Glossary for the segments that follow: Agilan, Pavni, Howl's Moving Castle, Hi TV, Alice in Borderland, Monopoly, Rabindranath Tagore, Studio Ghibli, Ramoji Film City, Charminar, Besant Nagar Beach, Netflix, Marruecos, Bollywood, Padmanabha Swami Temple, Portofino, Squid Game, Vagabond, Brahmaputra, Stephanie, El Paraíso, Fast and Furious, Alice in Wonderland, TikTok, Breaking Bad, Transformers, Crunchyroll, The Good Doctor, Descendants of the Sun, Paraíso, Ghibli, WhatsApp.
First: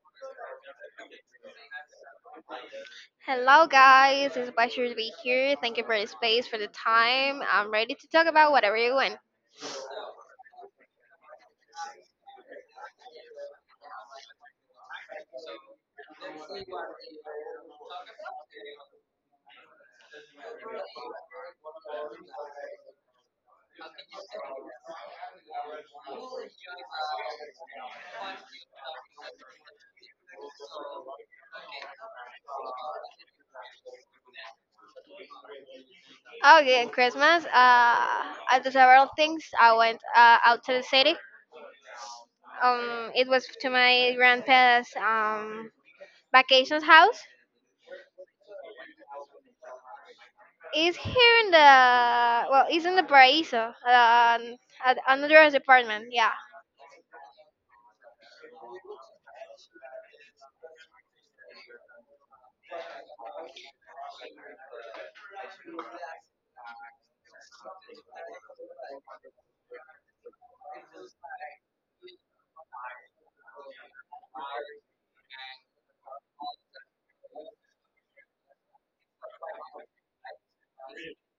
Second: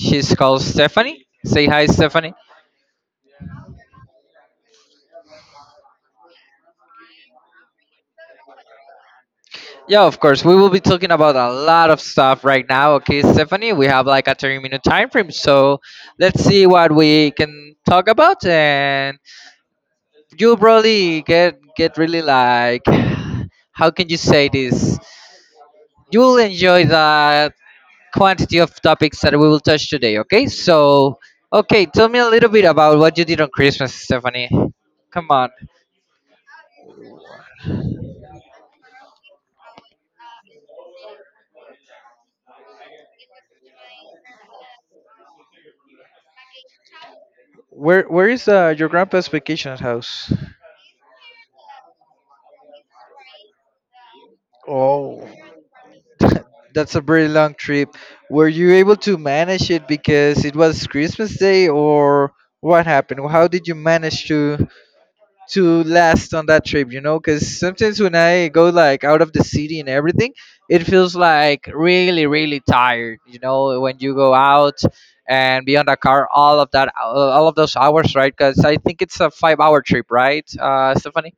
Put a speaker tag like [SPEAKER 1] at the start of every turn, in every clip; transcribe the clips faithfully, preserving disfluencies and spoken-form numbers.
[SPEAKER 1] She's called Stephanie. Say hi, Stephanie.
[SPEAKER 2] Hello, guys. It's a pleasure to be here. Thank you for the space, for the time. I'm ready to talk about whatever you want.
[SPEAKER 1] Yeah, of course, we will be talking about a lot of stuff right now. Okay, Stephanie, we have like a thirty minute time frame, so let's see what we can talk about. And you'll probably get, get really like, how can you say this? You'll enjoy the quantity of topics that we will touch today, okay? So, okay, tell me a little bit about what you did on Christmas, Stephanie. Come on.
[SPEAKER 2] Okay, and Christmas. Uh, I did several things. I went uh, out to the city. Um, it was to my grandpa's um vacations house.
[SPEAKER 1] Where where is uh, your grandpa's vacation house?
[SPEAKER 2] It's here in the Well, it's in the Paraíso, um, at
[SPEAKER 1] Oh.
[SPEAKER 2] another apartment. Yeah,
[SPEAKER 1] That's a very long trip. Were you able to manage it because it was Christmas Day, or what happened? How did you manage to? to last on that trip, you know, because sometimes when I go like out of the city and everything, it feels like really, really tired, you know, when you go out and be on the car all of that, uh, all of those hours, right? Because I think it's a five hour trip, right, uh, Stephanie?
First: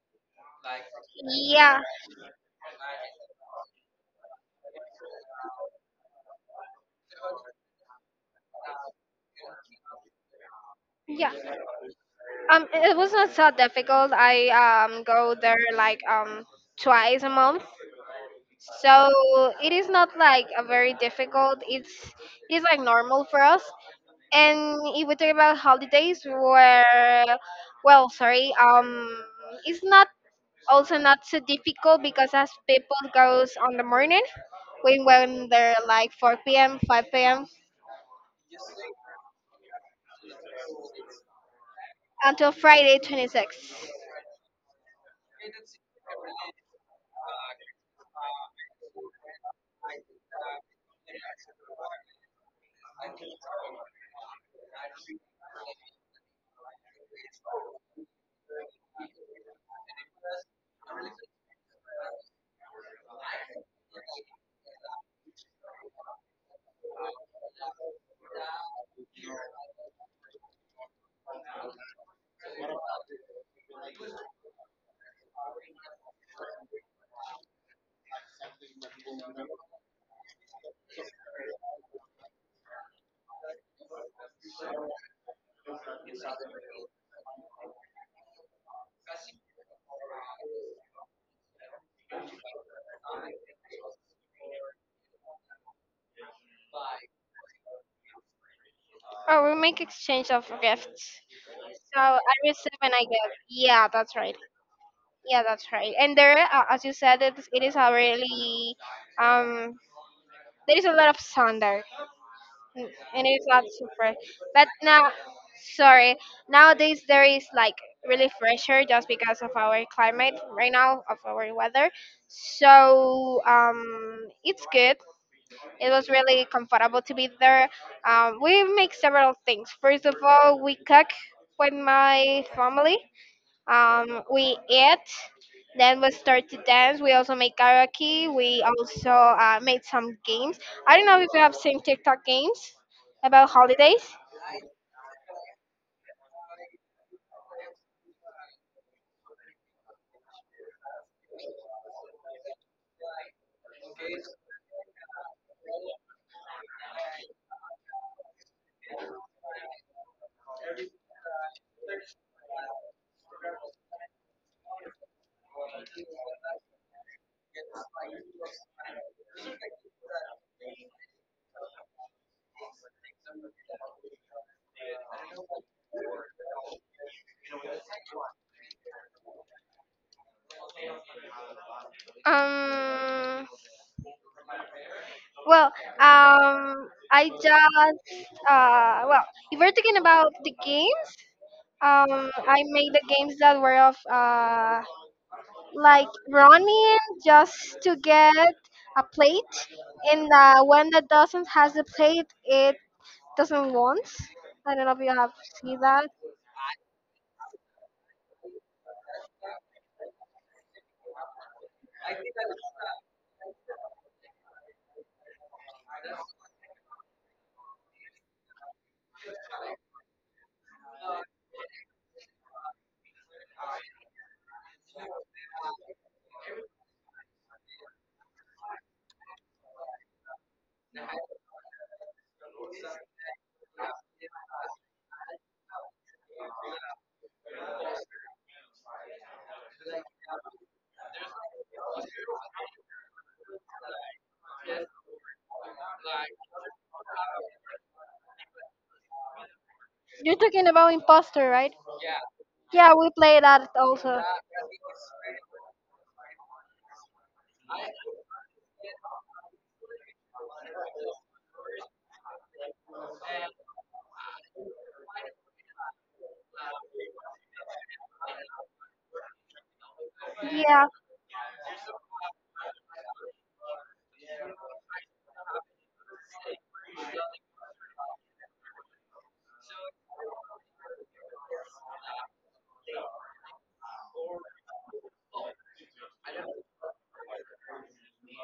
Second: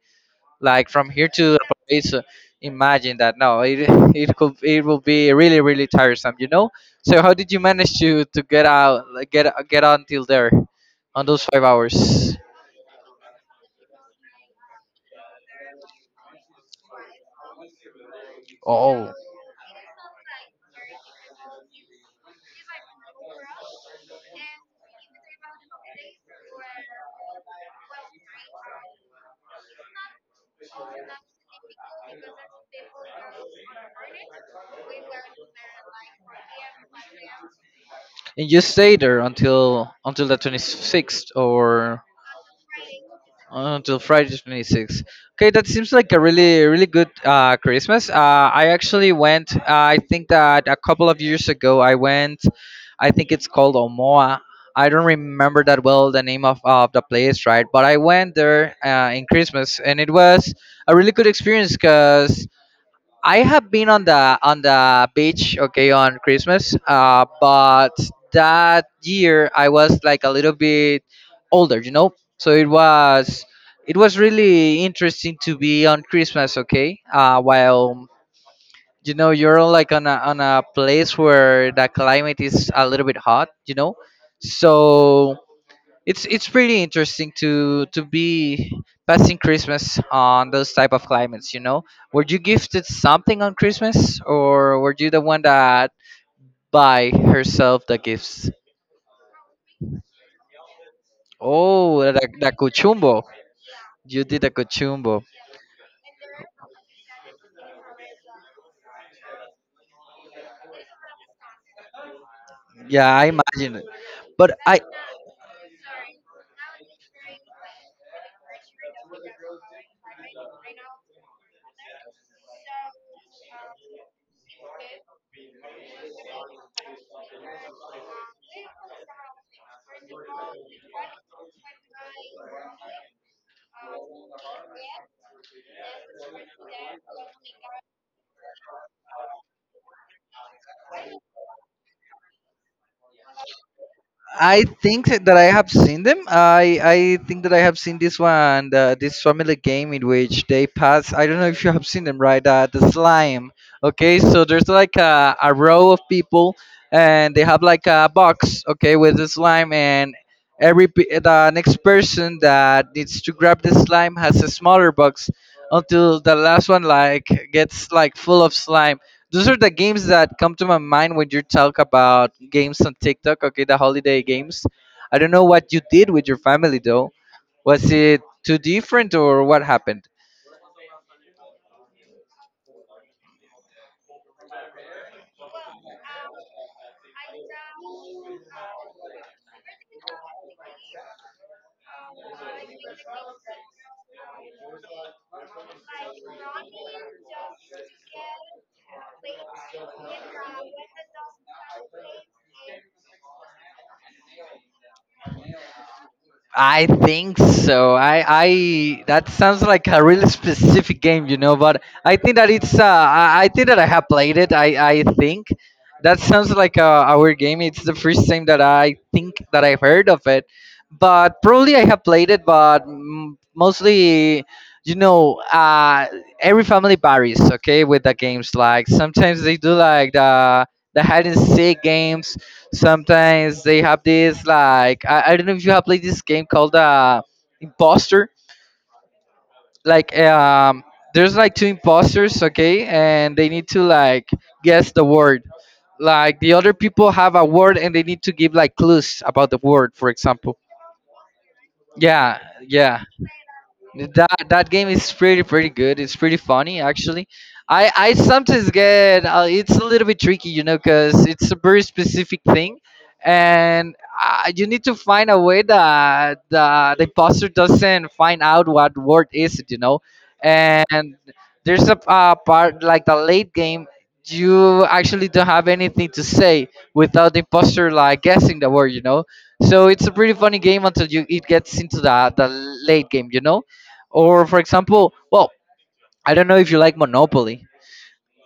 [SPEAKER 1] Like from here to the
[SPEAKER 2] yeah,
[SPEAKER 1] place, uh, imagine that. No, it, it could, it will be really, really tiresome, you know? So how did you manage to, to get out, like, get, get until there on
[SPEAKER 2] yeah.
[SPEAKER 1] those five hours?
[SPEAKER 2] Um, it was not so difficult. I um go there like um twice a month.
[SPEAKER 1] Oh.
[SPEAKER 2] So it is not like a very difficult. It's it is like normal for us. And if we talk about holidays, where well, sorry, um, it's not also not so difficult because as people goes on the morning, when when they're like four p m, five p m
[SPEAKER 1] And you stay there until until the twenty-sixth or
[SPEAKER 2] until Friday
[SPEAKER 1] uh,
[SPEAKER 2] twenty-sixth.
[SPEAKER 1] until Friday the twenty-sixth. Okay, that seems like a really really good uh, Christmas. Uh, I actually went. Uh, I think that a couple of years ago I went. I think it's called Omoa. I don't remember that well the name of, of the place, right? But I went there uh, in Christmas, and it was a really good experience because I have been on the on the beach, okay, on Christmas. Uh, but that year I was like a little bit older, you know. So it was it was really interesting to be on Christmas, okay. Uh, while you know you're like on a on a place where the climate is a little bit hot, you know. So it's it's pretty interesting to to be passing christmas on those type of climates, you know. Were you gifted something on christmas, or were you the one that buy herself the gifts?
[SPEAKER 2] Oh, we make exchange of gifts.
[SPEAKER 1] Oh,
[SPEAKER 2] So
[SPEAKER 1] the,
[SPEAKER 2] I
[SPEAKER 1] the
[SPEAKER 2] receive and I
[SPEAKER 1] cuchumbo.
[SPEAKER 2] give. Yeah, that's
[SPEAKER 1] You
[SPEAKER 2] right.
[SPEAKER 1] did the cuchumbo.
[SPEAKER 2] Yeah, that's right. And there, uh, as you said, it, it is a really um, there is a lot of sun there. Mm,
[SPEAKER 1] Yeah, I
[SPEAKER 2] and it's not
[SPEAKER 1] imagine it.
[SPEAKER 2] super.
[SPEAKER 1] But
[SPEAKER 2] But
[SPEAKER 1] I
[SPEAKER 2] now, sorry, nowadays there is like really fresher just because of our climate right now of our weather. So um, it's good. It was really comfortable to be there. Um, we make several things. First of all, we cook with my family. Um, we eat, then we start to dance. We also make karaoke. We also uh, made some games. I don't know if you have seen TikTok games about holidays.
[SPEAKER 1] I think that I have seen them. I I think that I have seen this one, the, this family game in which they pass. I don't know if you have seen them, right? Uh, the slime. Okay, so there's like a, a row of people, and they have like a box, okay, with the slime, and every pe- the next person that needs to grab the slime has a smaller box until the last one like gets like full of slime. Those are the games that come to my mind when you talk about games on TikTok. Okay, the holiday games. I don't know what you did with your family though. Was it too different or what happened?
[SPEAKER 2] Um, well, um, I just, uh, well, if we're talking about the games, um, I made the games that were of, uh, like running just to get a plate, and the one that doesn't has the plate, it doesn't want. I don't know if you have seen that.
[SPEAKER 1] I think so. I, I that sounds like a really specific game, you know. But I think that it's. Uh, I, I think that I have played it. I, I think that sounds like a, a weird game. It's the first time that I think that I've heard of it. But probably I have played it, but mm, mostly, you know, uh, every family varies. Okay, with the games, like, sometimes they do like the the hide and seek games. Sometimes they have this like, I, I don't know if you have played this game called uh imposter, like, um there's like two imposters, okay, and they need to like guess the word, like the other people have a word and they need to give like clues about the word, for
[SPEAKER 2] You're
[SPEAKER 1] example.
[SPEAKER 2] talking about Imposter, right?
[SPEAKER 1] Yeah.
[SPEAKER 2] Yeah,
[SPEAKER 1] Yeah.
[SPEAKER 2] we play that also.
[SPEAKER 1] That that game is pretty pretty good. It's pretty funny, actually. I I sometimes get uh, it's a little bit tricky, you know, because it's a very specific thing, and uh, you need to find a way that the the imposter doesn't find out what word is it, you know.
[SPEAKER 2] Yeah,
[SPEAKER 1] And there's a uh, part, like the late game, you actually don't have anything to say without the imposter like guessing the word, you know. So it's a pretty funny game until you it gets into the the late game, you know. Or for example, well, I don't know if you like Monopoly.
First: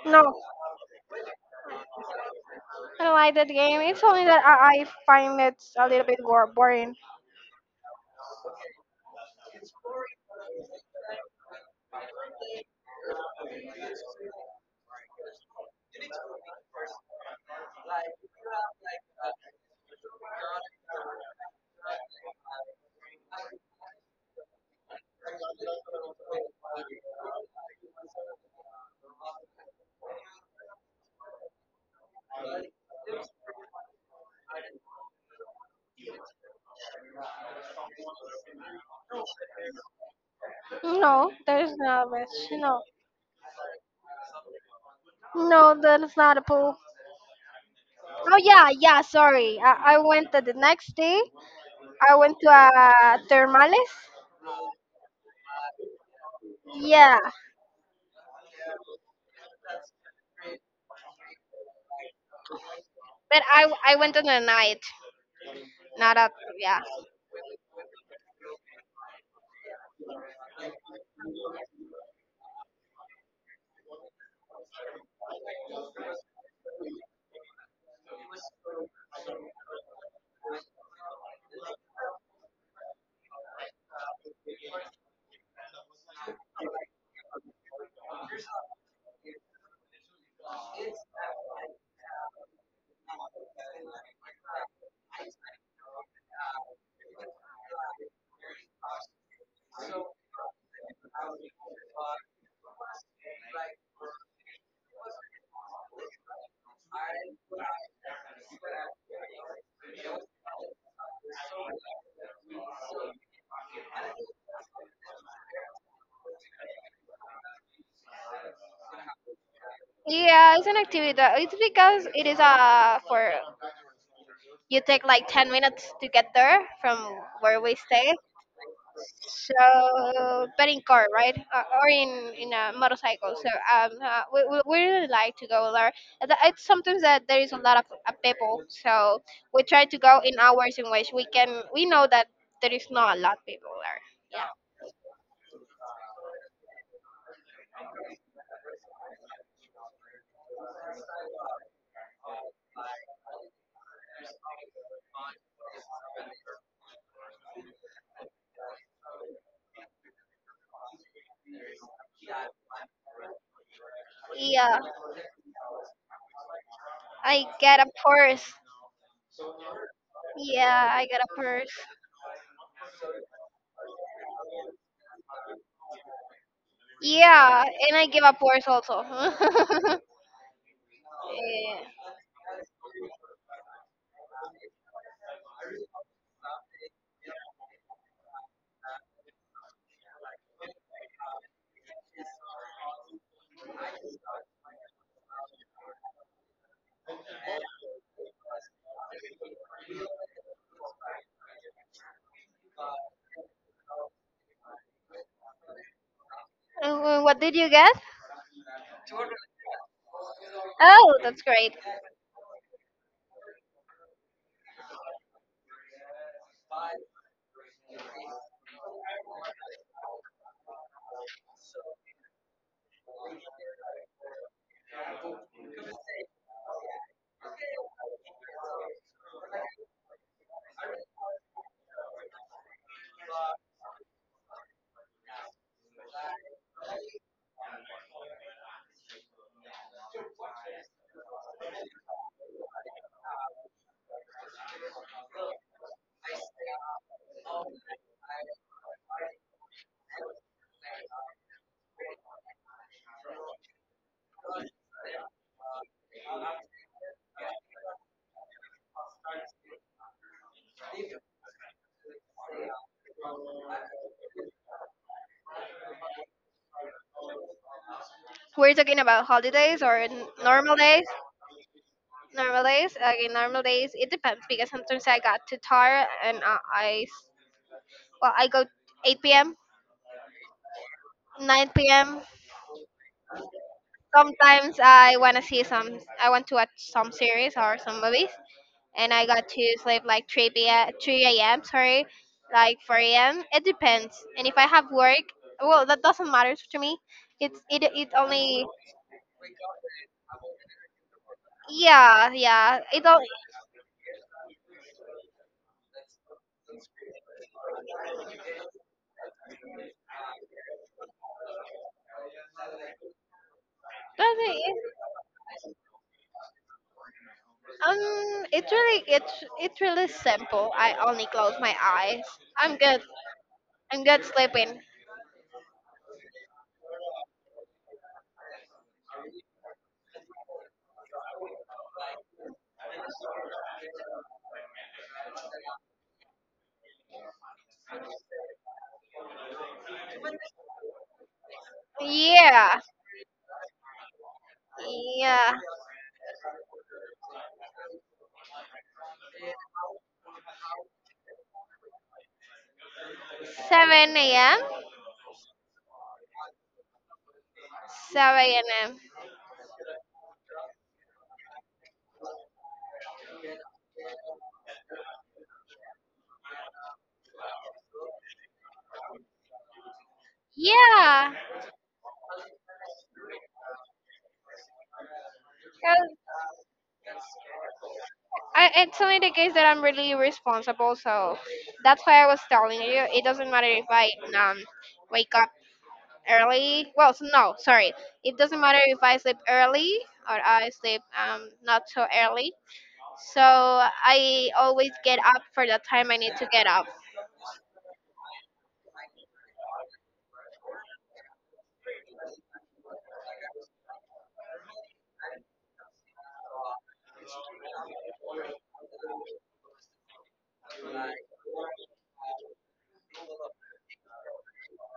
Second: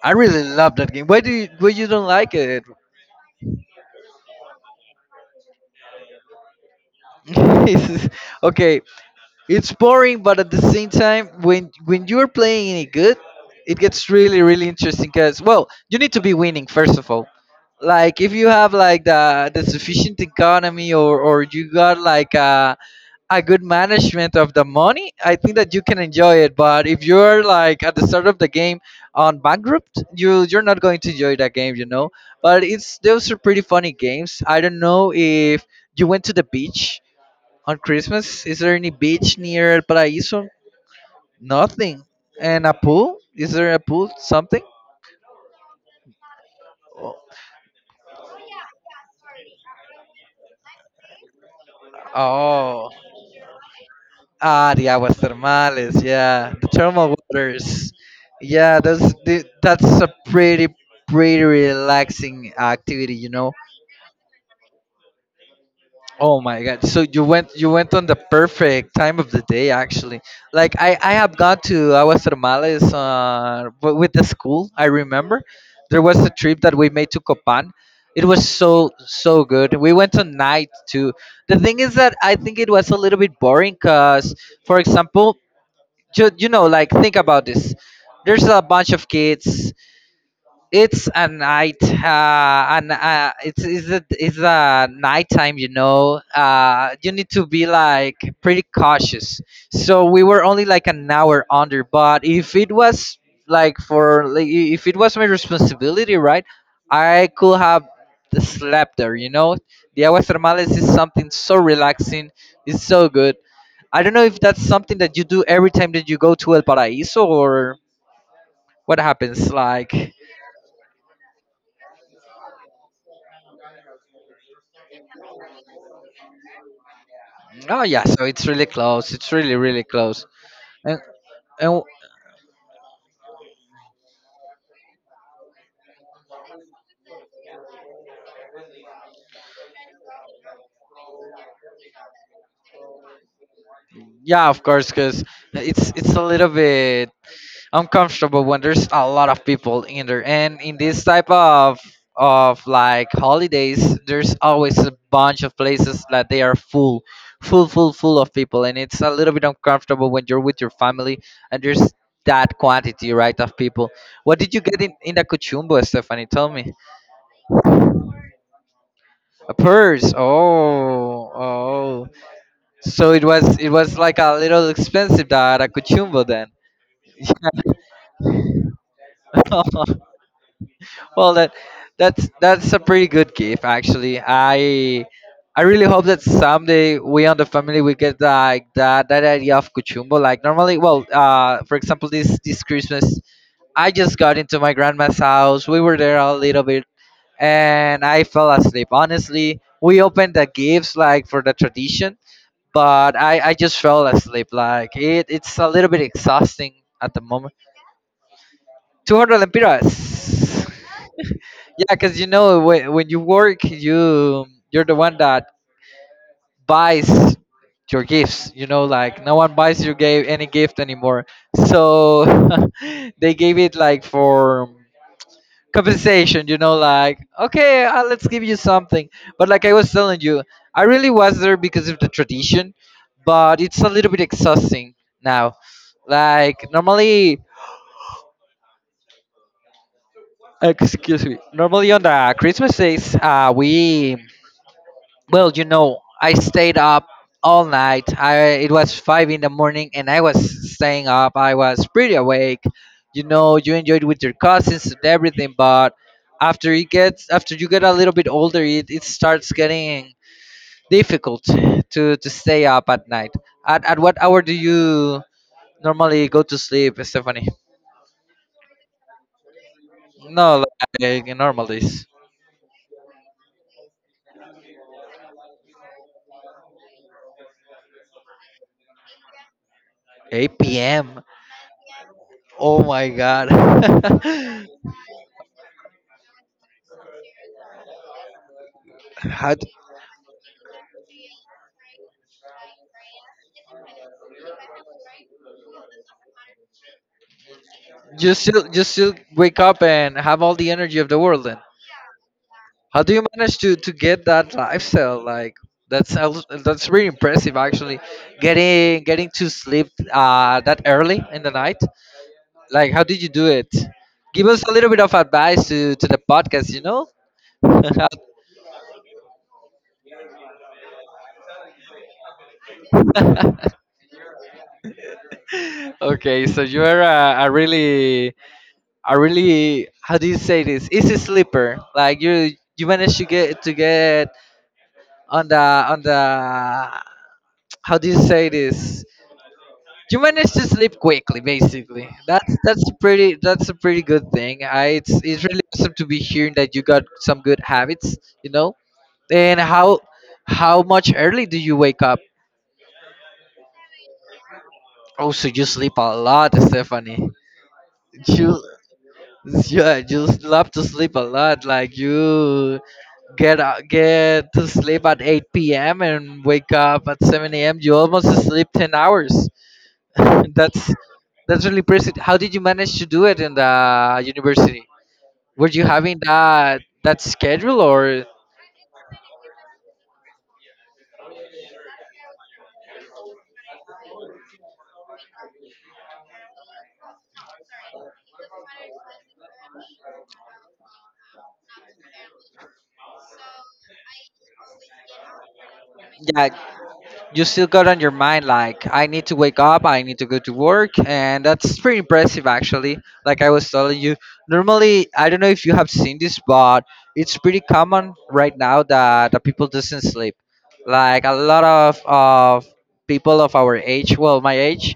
[SPEAKER 1] I
[SPEAKER 2] no,
[SPEAKER 1] really love that game. Why do you why you don't like it?
[SPEAKER 2] I don't like that game. It's only that I, I find it a little bit war- boring.
[SPEAKER 1] It's- okay, it's boring, but at the same time, when when you're playing it good, it gets really really interesting. Cause well, you need to be winning, first of all. Like if you have like the the sufficient economy or or you got like a. a good management of the money, I think that you can enjoy it. But if you're like at the start of the game on bankrupt, you you're not going to enjoy that game, you know. But it's those are pretty funny games. I don't know if you went to the beach on Christmas. Is there any beach near El Paraíso?
[SPEAKER 2] No, there's
[SPEAKER 1] Nothing.
[SPEAKER 2] not much.
[SPEAKER 1] And a
[SPEAKER 2] No,
[SPEAKER 1] pool? Is there a pool? Something?
[SPEAKER 2] no, that's not a pool. Oh, yeah, yeah. Sorry, I, I went to the next day. I went to
[SPEAKER 1] Oh.
[SPEAKER 2] uh, Thermales.
[SPEAKER 1] Ah, the aguas termales, yeah, the thermal
[SPEAKER 2] Yeah,
[SPEAKER 1] waters. Yeah, that's the, that's a pretty pretty relaxing activity, you
[SPEAKER 2] but
[SPEAKER 1] know.
[SPEAKER 2] I I went on a night, not at,
[SPEAKER 1] Oh my
[SPEAKER 2] yeah.
[SPEAKER 1] God. So you went you went on the perfect time of the day, actually. Like I I have gone to aguas termales uh w- with the school. I remember there was a trip that we made to Copan. It was so so good. We went on night too. The thing is that I think it was a little bit boring, cuz, for example, Ju- you know, like, think about this, there's a bunch of kids, it's a night, uh, and uh, it's it's a, it's a nighttime, you know. Uh you need to be like pretty cautious, so we were only like an hour under, but if it was like for like, I- if it was my responsibility, right, I could have slept there, you know. The aguas termales is something so relaxing, it's so good. I don't know if that's something that you do every time that you go to El Paraíso, or what happens. Like,
[SPEAKER 2] Yeah, it's an activity. that- It's because it is uh for you take like ten minutes to get there from where we
[SPEAKER 1] oh yeah,
[SPEAKER 2] stay.
[SPEAKER 1] so it's really close. It's really really close.
[SPEAKER 2] So, but in
[SPEAKER 1] And.
[SPEAKER 2] car, right? Uh,
[SPEAKER 1] And
[SPEAKER 2] or in in a motorcycle. So um, uh, we, we we really like to go there. And that- it's sometimes that there is a lot of uh, people, so we try to go in hours in which we can. We know that there is not a lot of people there.
[SPEAKER 1] yeah, of course, because it's it's a little bit, I'm comfortable when there's a lot of people in there, and in this type of of like holidays, there's always a bunch of places that they are full, full, full, full of people, and it's a little bit uncomfortable when you're with your family and there's that quantity, right, of people. What did you
[SPEAKER 2] Yeah,
[SPEAKER 1] get in in the Cochumbo, Stephanie? Tell me.
[SPEAKER 2] I get a purse.
[SPEAKER 1] A purse.
[SPEAKER 2] Yeah, I get a
[SPEAKER 1] Oh,
[SPEAKER 2] purse.
[SPEAKER 1] oh. So it was it was like a little expensive that a Cochumbo then.
[SPEAKER 2] Yeah, and I gave up words also.
[SPEAKER 1] Well, that
[SPEAKER 2] Yeah.
[SPEAKER 1] that's that's a pretty good gift, actually. I I really hope that someday we on the family we get like that that idea of kuchumbo. Like normally, well, uh, for example, this this Christmas, I just got into my grandma's house. We were there a little bit, and I fell asleep. Honestly, we opened the gifts like for the tradition, but I I just fell asleep. Like it it's a little bit exhausting at the
[SPEAKER 2] Uh, What
[SPEAKER 1] moment.
[SPEAKER 2] did you get?
[SPEAKER 1] Two hundred lempiras.
[SPEAKER 2] Oh, that's great.
[SPEAKER 1] Yeah, because you know, when, when you work, you you're the one that buys your gifts. You know, like no one buys you gave any gift anymore. So they gave it like for compensation. You know, like, okay, uh, let's give you something. But like I was telling you, I really was there because of the tradition, but it's a little bit exhausting now. Like normally, excuse me, normally on the Christmas days, uh, we well, you know, I stayed up all night. I it was five in the morning, and I was staying up. I was pretty awake. You know, you enjoyed with your cousins and everything, but after you get after you get a little bit older, it, it starts getting difficult to to stay up at night. At at what hour do you normally go to sleep, Stephanie?
[SPEAKER 2] We're talking about holidays or n-
[SPEAKER 1] No,
[SPEAKER 2] normal days.
[SPEAKER 1] like normal days.
[SPEAKER 2] Normal days. Okay, normal days. It depends because sometimes I got too tired and I, I s- well, I go eight p m,
[SPEAKER 1] eight p m.
[SPEAKER 2] nine p m.
[SPEAKER 1] Oh my God.
[SPEAKER 2] Sometimes I wanna see some. I want to watch some series or some movies. And I got
[SPEAKER 1] How?
[SPEAKER 2] to sleep like three p m three a m. Sorry, like four a m. It depends. And if I have work, well, that doesn't matter to me. It's it it
[SPEAKER 1] You still
[SPEAKER 2] only,
[SPEAKER 1] you still wake up and have all the energy of the world then.
[SPEAKER 2] yeah, yeah,
[SPEAKER 1] How
[SPEAKER 2] it
[SPEAKER 1] do you
[SPEAKER 2] only
[SPEAKER 1] manage to to get that lifestyle? Like that's al- that's really impressive, actually. Getting getting to sleep uh that early in the night. Like how did you do it? Give
[SPEAKER 2] doesn't.
[SPEAKER 1] us a little bit of advice to to the podcast, you know?
[SPEAKER 2] um it's really it's it's really simple. I only close my eyes. I'm good. I'm good sleeping.
[SPEAKER 1] Okay, so you're a, a really a really how do you say this? Easy sleeper. Like you you manage to get to get on the on the how do you say this? You manage to sleep quickly, basically. That's
[SPEAKER 2] Yeah,
[SPEAKER 1] that's a pretty that's a pretty good thing. I it's it's
[SPEAKER 2] yeah.
[SPEAKER 1] really awesome to be hearing that you got some good habits, you know. And how how much early do you wake up?
[SPEAKER 2] seven a m
[SPEAKER 1] Oh, so you sleep a lot, Stephanie. You
[SPEAKER 2] seven a m.
[SPEAKER 1] yeah, you love to sleep a lot. Like you get out, get to sleep at eight p m and wake up at seven a m. You almost sleep ten hours. that's
[SPEAKER 2] Yeah.
[SPEAKER 1] that's really impressive. How did you manage to do it in the university? Were you having that that schedule, or
[SPEAKER 2] I, it's only the case that I'm really responsible, so that's why I was telling you it doesn't matter if I um wake up early. Well, s- no, sorry, it doesn't matter if I sleep early or I sleep um not so early. So I always get up for the time I need to
[SPEAKER 1] yeah,
[SPEAKER 2] get up.
[SPEAKER 1] you still got on your mind like I need to wake up, I need to go to work, and that's pretty impressive actually. Like I was telling you, normally I don't know if you have seen this, but it's pretty common right now that the people doesn't sleep. Like a lot of of people of our age, well my age,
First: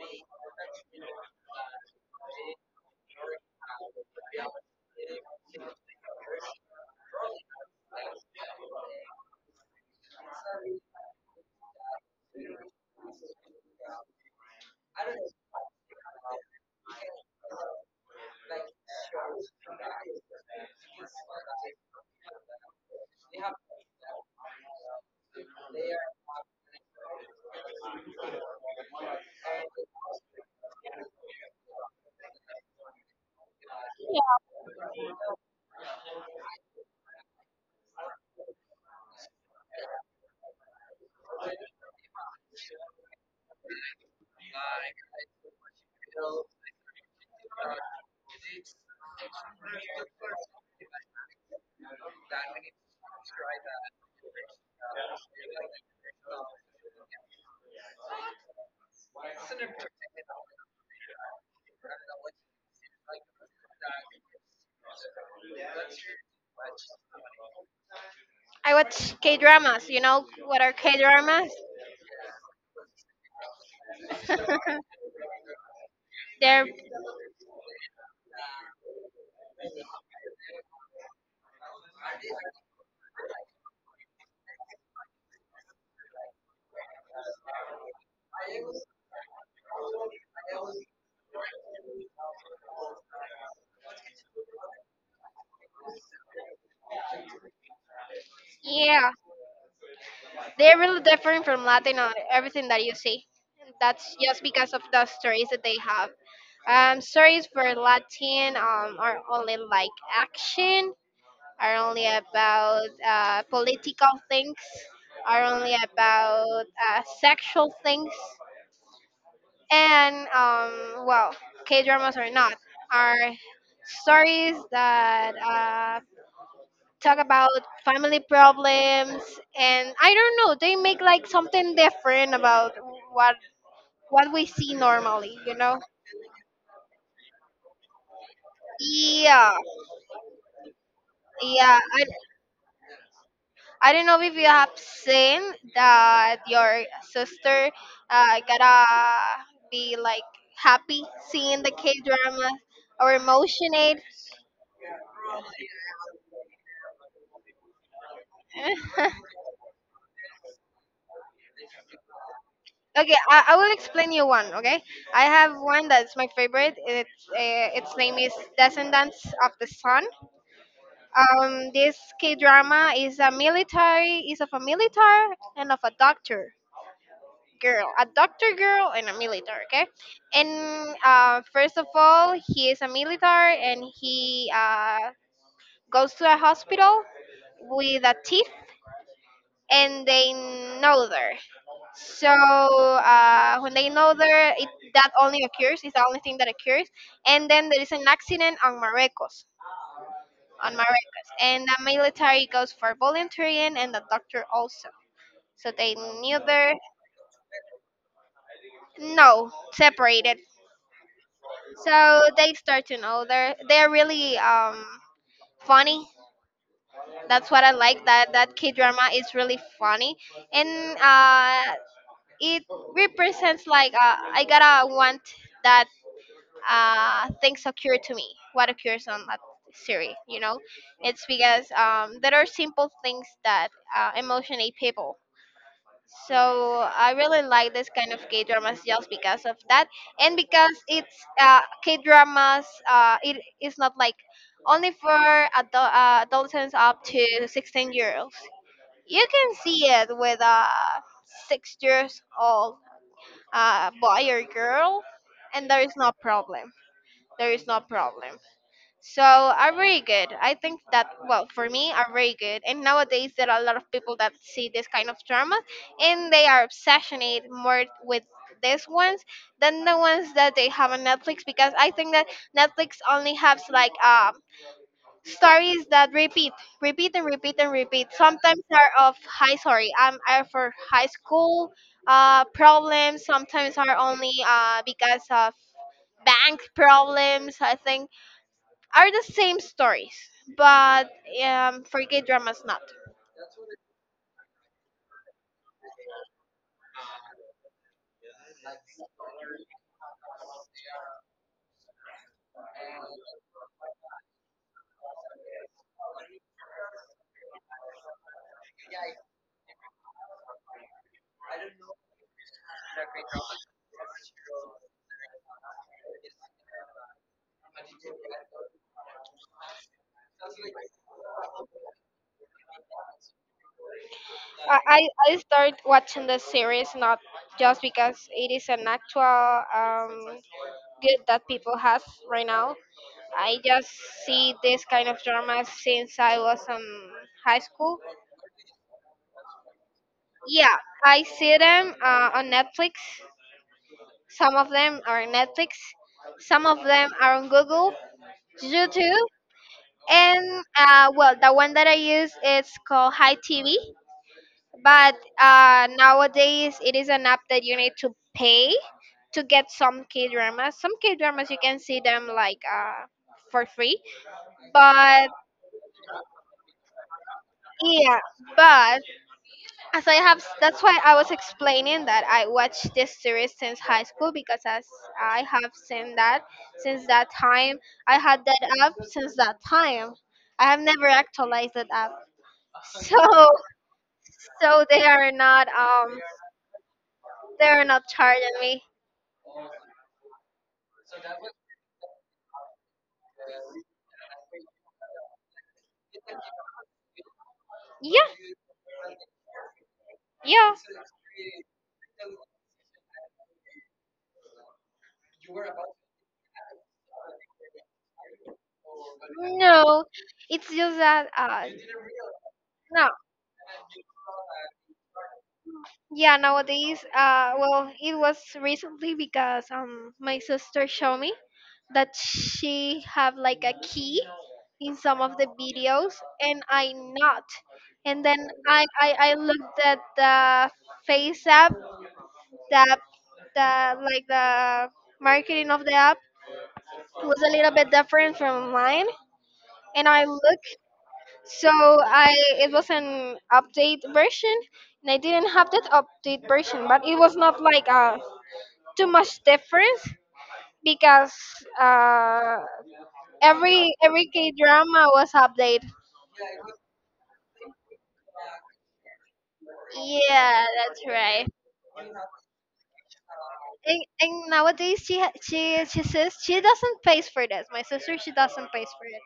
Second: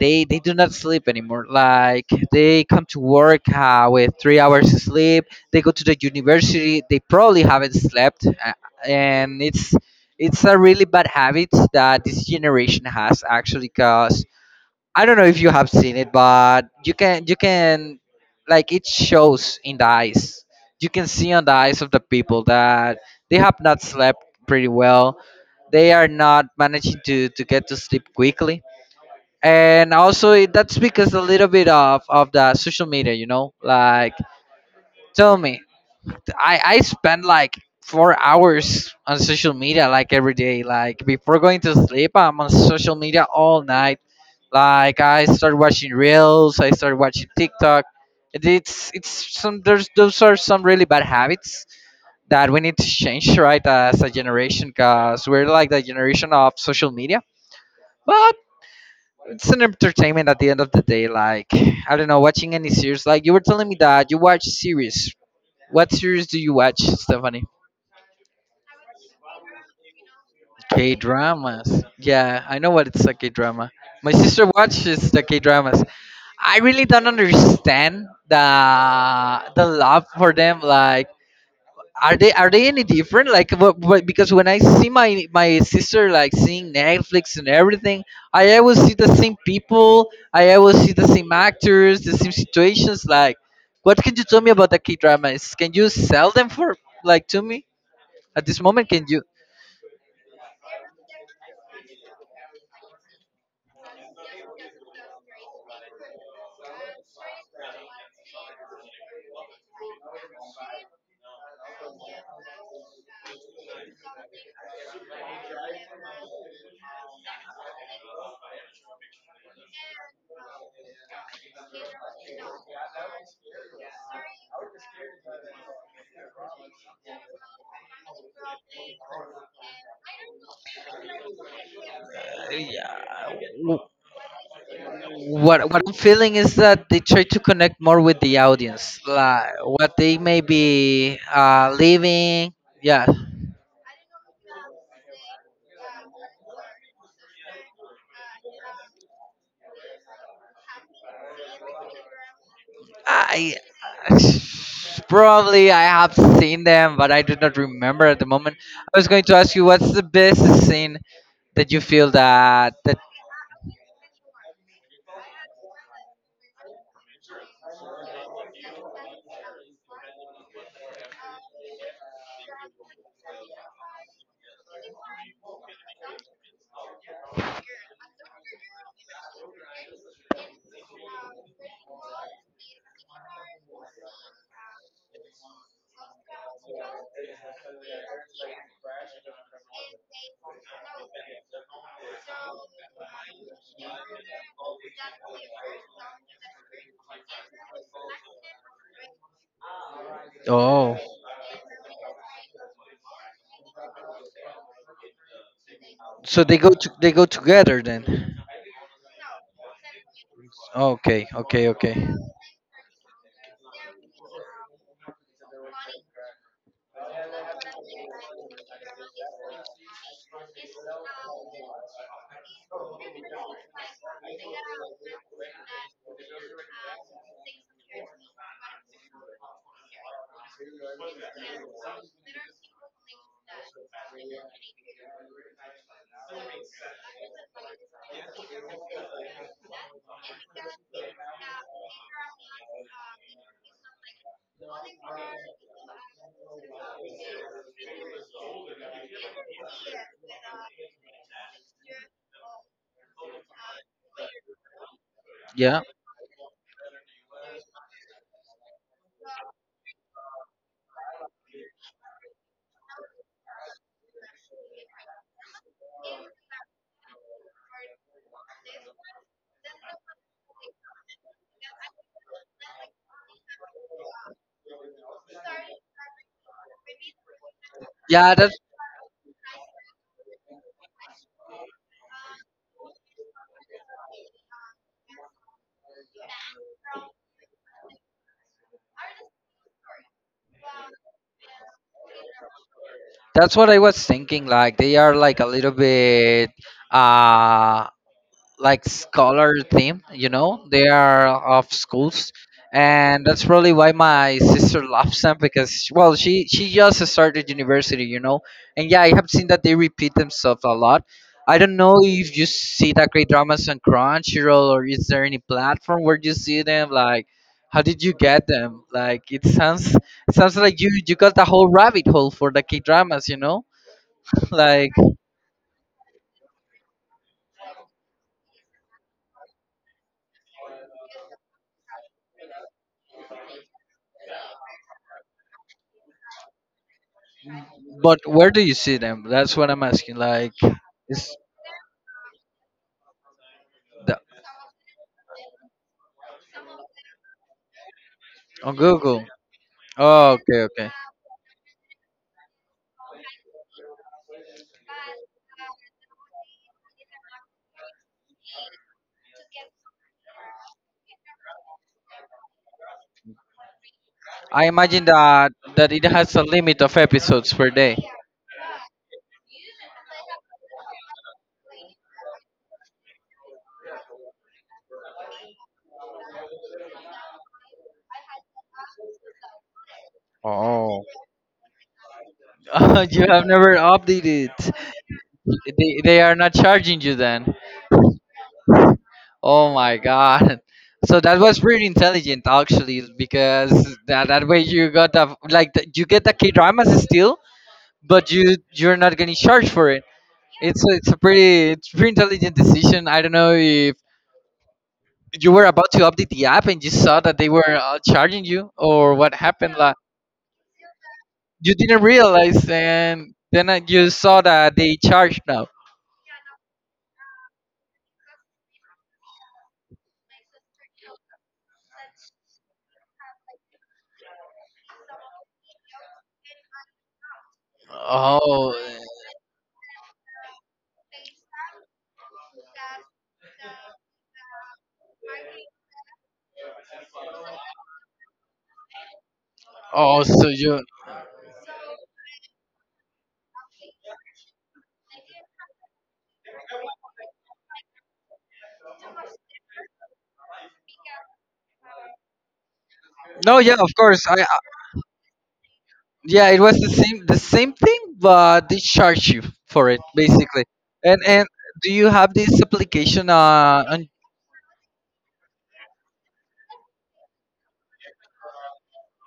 [SPEAKER 1] they they do not sleep anymore like they come to work uh, with three hours of sleep. They go to the university. They probably haven't slept uh, and it's it's a really bad habit that this generation has actually. Because I don't know if you have seen it, but you can you can like it shows in the eyes. You can see on the eyes of the people that they have not slept pretty well. They are not managing to to get to sleep quickly. And also it, that's because a little bit of of the social media, you know. Like tell me, i i spend like four hours on social media, like every day. Like before going to sleep, I'm on social media all night. Like I start watching reels, I start watching TikTok. It- it's it's some there's Those are some really bad habits that we need to change, right? As a generation, because we're like the generation of social media. But it's an entertainment at the end of the day. Like I don't know, watching any series. Like you were telling me that you watch series. What series do you watch, Stephanie?
[SPEAKER 2] I watch K dramas. You know what are
[SPEAKER 1] K
[SPEAKER 2] K dramas?
[SPEAKER 1] dramas. Yeah, I know what it's a K drama. My sister watches the K dramas. I
[SPEAKER 2] They're
[SPEAKER 1] really don't understand the the love for them. Like are they are they any different? Like what, what? Because when I see my my sister like seeing Netflix and everything, I always see the same people, I always see the same actors, the same situations. Like, what can you tell me about the K dramas? Can you sell them for like to me at this moment? Can
[SPEAKER 2] Yeah,
[SPEAKER 1] you?
[SPEAKER 2] they're really different from Latin or everything that you see. That's just because of the stories that they have. Um, stories for Latin um, are only like action, are only about uh, political things, are only about uh, sexual things. And um, well, K dramas are not, are stories that uh, talk about family problems, and I don't know, they make like something different about
[SPEAKER 1] Yeah,
[SPEAKER 2] what
[SPEAKER 1] w-
[SPEAKER 2] what we see normally, you
[SPEAKER 1] what
[SPEAKER 2] know?
[SPEAKER 1] what I'm feeling is that they try to connect more with the audience, like
[SPEAKER 2] Yeah,
[SPEAKER 1] what they may be uh
[SPEAKER 2] yeah. I,
[SPEAKER 1] living. Yeah.
[SPEAKER 2] I don't know if you have seen that your sister uh, gotta be like happy seeing the K dramas or
[SPEAKER 1] I
[SPEAKER 2] emotionate.
[SPEAKER 1] probably I have seen them, but I do not remember at the moment. I was going to ask you what's the best scene that you feel that that
[SPEAKER 2] Okay, I, I will explain you one. Okay, I have one that's my favorite. It's uh, Its name is Descendants of the Sun. Um, this K drama is a military is of a military and of a doctor girl, a doctor girl and a military. Okay, and uh, first of all, he is a military and he uh, goes to a hospital with a thief, and they know her. So uh, when they know there, it that only occurs. Is the only thing that occurs. And then there is an accident on Marecos, on
[SPEAKER 1] oh,
[SPEAKER 2] Marecos, and the military goes for volunteering, and the doctor also. So they knew
[SPEAKER 1] so they go
[SPEAKER 2] their,
[SPEAKER 1] to, they go together then.
[SPEAKER 2] no, separated.
[SPEAKER 1] Okay, okay, okay.
[SPEAKER 2] So they start to know they're they're really um funny. That's what I like. That that K drama is really funny, and uh, it represents like uh, I gotta want that uh, things occur to me what occurs on that Siri, you know. It's because um, there are simple things that uh, emotionate people, so I really like this kind of K dramas just because of that. And because it's uh, K dramas, uh, it is not like only for adult, uh, adolescents up to sixteen year olds. You can see it with a six years old uh, boy or girl, and there
[SPEAKER 1] Yeah.
[SPEAKER 2] is no problem. There is no problem. So are very good. I think that, well, for me are very good. And nowadays there are a lot of people that see this kind of drama, and they are obsessionate more with these ones than the ones that they have on Netflix, because I think that Netflix only has like um stories that repeat, repeat and repeat and repeat.
[SPEAKER 1] Yeah, that's
[SPEAKER 2] Sometimes are of high sorry, um are for high school uh problems, sometimes are only uh because of bank problems, I think, are the same stories, but um, for gay dramas not.
[SPEAKER 1] that's what I was thinking. Like they are like a little bit uh like scholar theme, you know. They are of schools, and that's probably why my sister loves them, because well she she just started university, you know. And yeah, I have seen that they repeat themselves a lot. I don't know if you see that great dramas on Crunchyroll, or is there any platform where you see them? Like, how did you get them? Like it sounds sounds like you you got the whole rabbit hole for the K dramas, you know.
[SPEAKER 2] I,
[SPEAKER 1] Like,
[SPEAKER 2] I I start watching the series not just because it is an actual um, good that people has right now. I just see this kind of dramas since I was in high school.
[SPEAKER 1] but where do you see them? That's what I'm asking. Like
[SPEAKER 2] Yeah, I see them uh, on Netflix.
[SPEAKER 1] the,
[SPEAKER 2] Some of them are on Netflix. Some of them are on Google,
[SPEAKER 1] on Google.
[SPEAKER 2] YouTube,
[SPEAKER 1] Oh, okay,
[SPEAKER 2] and
[SPEAKER 1] okay.
[SPEAKER 2] uh, well, the one that I use is called Hi T V. But uh, nowadays, it is an app that you need to pay to get some K dramas. Some K dramas you can see them like uh, for free.
[SPEAKER 1] I imagine
[SPEAKER 2] But
[SPEAKER 1] that that it has a limit of episodes per day.
[SPEAKER 2] yeah, but as I have, that's why I was explaining that I watched this series since high school, because as I have seen that since that time, I had that app since that time. I have
[SPEAKER 1] Oh,
[SPEAKER 2] never actualized that app,
[SPEAKER 1] you have
[SPEAKER 2] so
[SPEAKER 1] never updated.
[SPEAKER 2] so they are not
[SPEAKER 1] They,
[SPEAKER 2] um
[SPEAKER 1] they are not charging you then.
[SPEAKER 2] they are not charging me.
[SPEAKER 1] Oh my god. So that was pretty intelligent actually. Because that, that way you got the like the, you get the K dramas still,
[SPEAKER 2] Yeah.
[SPEAKER 1] but you you're not getting charged for it.
[SPEAKER 2] Yeah,
[SPEAKER 1] It's a, it's a pretty it's pretty intelligent decision. I don't know if you were about to update the app and you saw that they were uh, charging you, or what happened. Yeah. Like
[SPEAKER 2] no, it's just that uh
[SPEAKER 1] you didn't realize,
[SPEAKER 2] no,
[SPEAKER 1] and then uh, you saw that they charged now.
[SPEAKER 2] yeah, nowadays uh well it was recently because um my sister showed me that she have like a key in some of the videos, and I not, and then
[SPEAKER 1] Oh,
[SPEAKER 2] I I, I looked at the face app that the like the marketing of the app was a little bit different from mine, and
[SPEAKER 1] oh,
[SPEAKER 2] I
[SPEAKER 1] so
[SPEAKER 2] looked.
[SPEAKER 1] you?
[SPEAKER 2] So I It was an update version, and I didn't have that update version, but it was not like uh, too much difference because uh,
[SPEAKER 1] No, yeah, of
[SPEAKER 2] every
[SPEAKER 1] course.
[SPEAKER 2] every
[SPEAKER 1] I I-
[SPEAKER 2] K drama was updated.
[SPEAKER 1] yeah, it was the same the same thing, but they charge you for it basically.
[SPEAKER 2] Yeah, that's
[SPEAKER 1] And and
[SPEAKER 2] right.
[SPEAKER 1] do you have this application uh,
[SPEAKER 2] And,
[SPEAKER 1] on?
[SPEAKER 2] and nowadays she ha- she she says she doesn't pay for this. My sister, she doesn't pay for it,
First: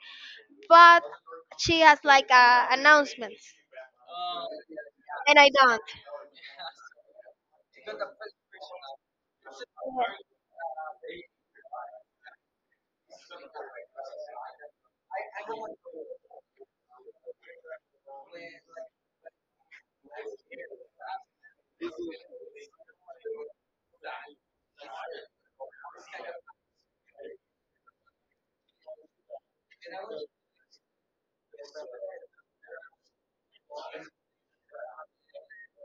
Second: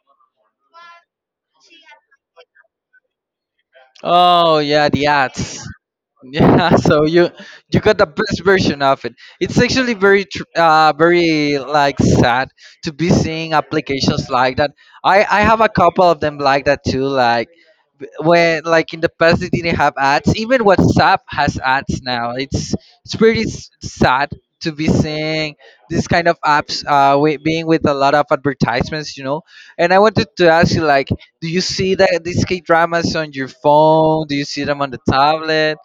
[SPEAKER 2] but she has like uh, announcements,
[SPEAKER 1] Oh yeah, the
[SPEAKER 2] and I
[SPEAKER 1] ads.
[SPEAKER 2] don't.
[SPEAKER 1] Yeah, so you you got the best version of it. It's actually very tr- uh very like sad to be seeing applications like that. I I have a couple of them like that too. Like when like in the past they didn't have ads. Even WhatsApp has ads now. It's it's pretty s- sad to be seeing this kind of apps uh wi- being with a lot of advertisements, you know. And I wanted to ask you like, do you see that these K dramas on your phone? Do you see them on the tablet?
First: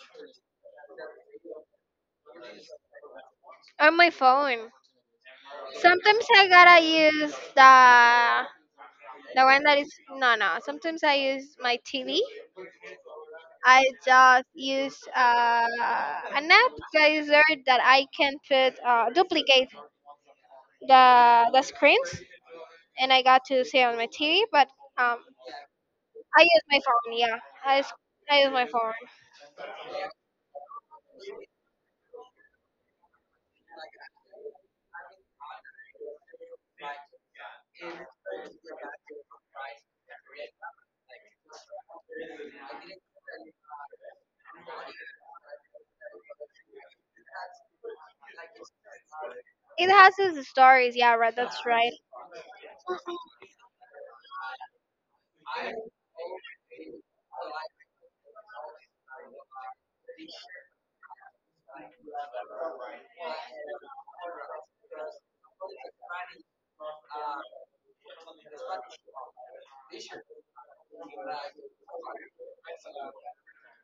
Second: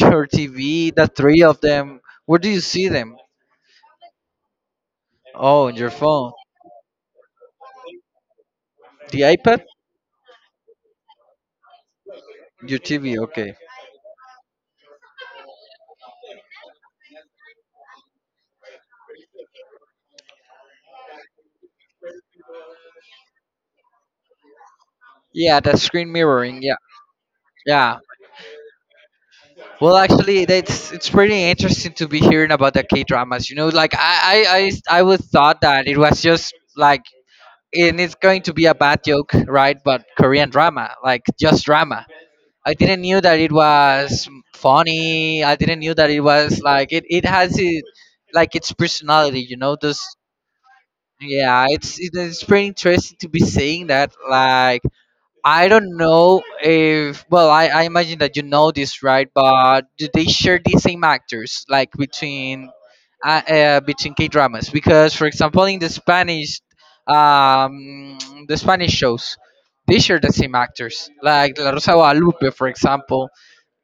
[SPEAKER 1] Your T V, the three of them. Where do you see them?
[SPEAKER 2] On my phone.
[SPEAKER 1] Oh, on your
[SPEAKER 2] Sometimes
[SPEAKER 1] phone.
[SPEAKER 2] I gotta use the.
[SPEAKER 1] The
[SPEAKER 2] The one
[SPEAKER 1] iPad?
[SPEAKER 2] that is, no, no. Sometimes I use my T V.
[SPEAKER 1] Your T V, okay.
[SPEAKER 2] I just use uh, an app that is there that I can put uh, duplicate the the screens, and I got to see on my T V. But um,
[SPEAKER 1] Yeah, the screen
[SPEAKER 2] I
[SPEAKER 1] mirroring.
[SPEAKER 2] use
[SPEAKER 1] Yeah,
[SPEAKER 2] my phone. Yeah, I use,
[SPEAKER 1] yeah.
[SPEAKER 2] I use my phone.
[SPEAKER 1] Well, actually, that's it's pretty interesting to be hearing about the K dramas. You know, like I I I I would thought that it was just like, and it's going to be a bad joke, right? But Korean drama, like just drama. I didn't knew that it was funny. I didn't knew that it was like it, it has it, like its personality. You know,
[SPEAKER 2] It
[SPEAKER 1] those
[SPEAKER 2] has its stories. Yeah, right. That's
[SPEAKER 1] yeah,
[SPEAKER 2] right.
[SPEAKER 1] it's it is pretty interesting to be saying that. Like, I don't know if well, I, I imagine that you know this, right? But do they share the same actors like between uh, uh between K dramas? Because for example, in the Spanish, um, the Spanish shows, they share the same actors. Like La Rosa de Guadalupe, for example.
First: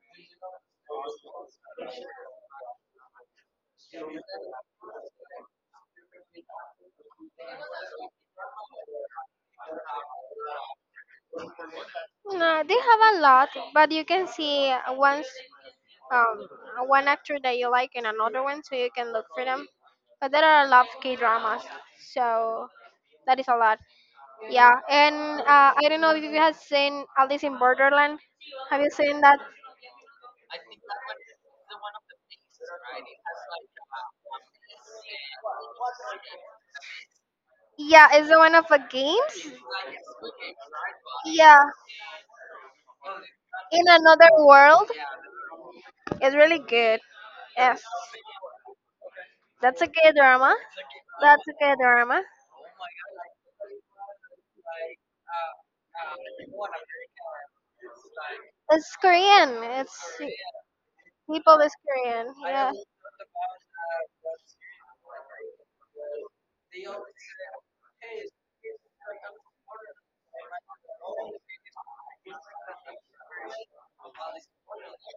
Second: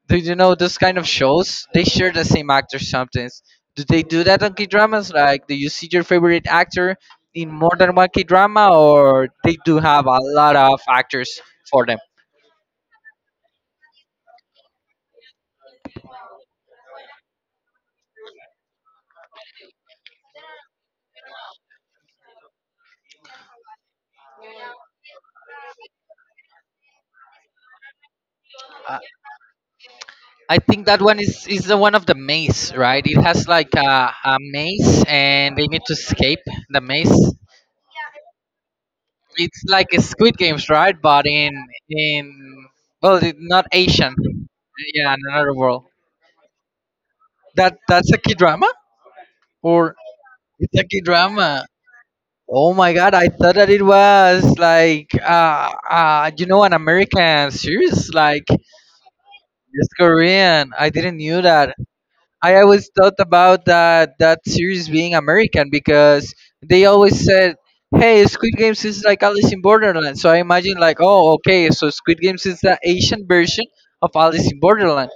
[SPEAKER 1] Do you know those kind of shows? They share the same actor sometimes. Do they do that on K dramas? Like, do you see your favorite actor in more than one K drama, or they do have a lot of actors for them?
[SPEAKER 2] No, they have a lot, but you can see once. um, One actor that you like and another one, so you can look for them. But there are a lot of K dramas, so that is a lot. Yeah, and uh, I don't know if you have seen Alice in Borderland. Have you
[SPEAKER 1] I
[SPEAKER 2] seen that?
[SPEAKER 1] I think that one is is the one of the maze, right? It has like a, a maze, and they need to escape the maze.
[SPEAKER 2] Yeah, it's the one of the games.
[SPEAKER 1] It's like a Squid Games, right? But
[SPEAKER 2] Yeah,
[SPEAKER 1] in in well, it- not
[SPEAKER 2] in
[SPEAKER 1] Asian.
[SPEAKER 2] another world.
[SPEAKER 1] Yeah, in another world.
[SPEAKER 2] It's really good.
[SPEAKER 1] That
[SPEAKER 2] Yes,
[SPEAKER 1] that's a key drama,
[SPEAKER 2] that's a
[SPEAKER 1] or
[SPEAKER 2] K drama.
[SPEAKER 1] it's a key
[SPEAKER 2] That's a
[SPEAKER 1] drama.
[SPEAKER 2] K drama.
[SPEAKER 1] Oh my god, I thought that it was like uh, uh you know an American series like
[SPEAKER 2] It's Korean.
[SPEAKER 1] it's
[SPEAKER 2] It's
[SPEAKER 1] Korean. I didn't knew
[SPEAKER 2] people is
[SPEAKER 1] that.
[SPEAKER 2] Korean.
[SPEAKER 1] I
[SPEAKER 2] Yeah.
[SPEAKER 1] always thought about that that series being American because they always said, "Hey, Squid Games is like Alice in Borderland." So I imagine like, "Oh, okay, so Squid Games is the Asian version of Alice in Borderland."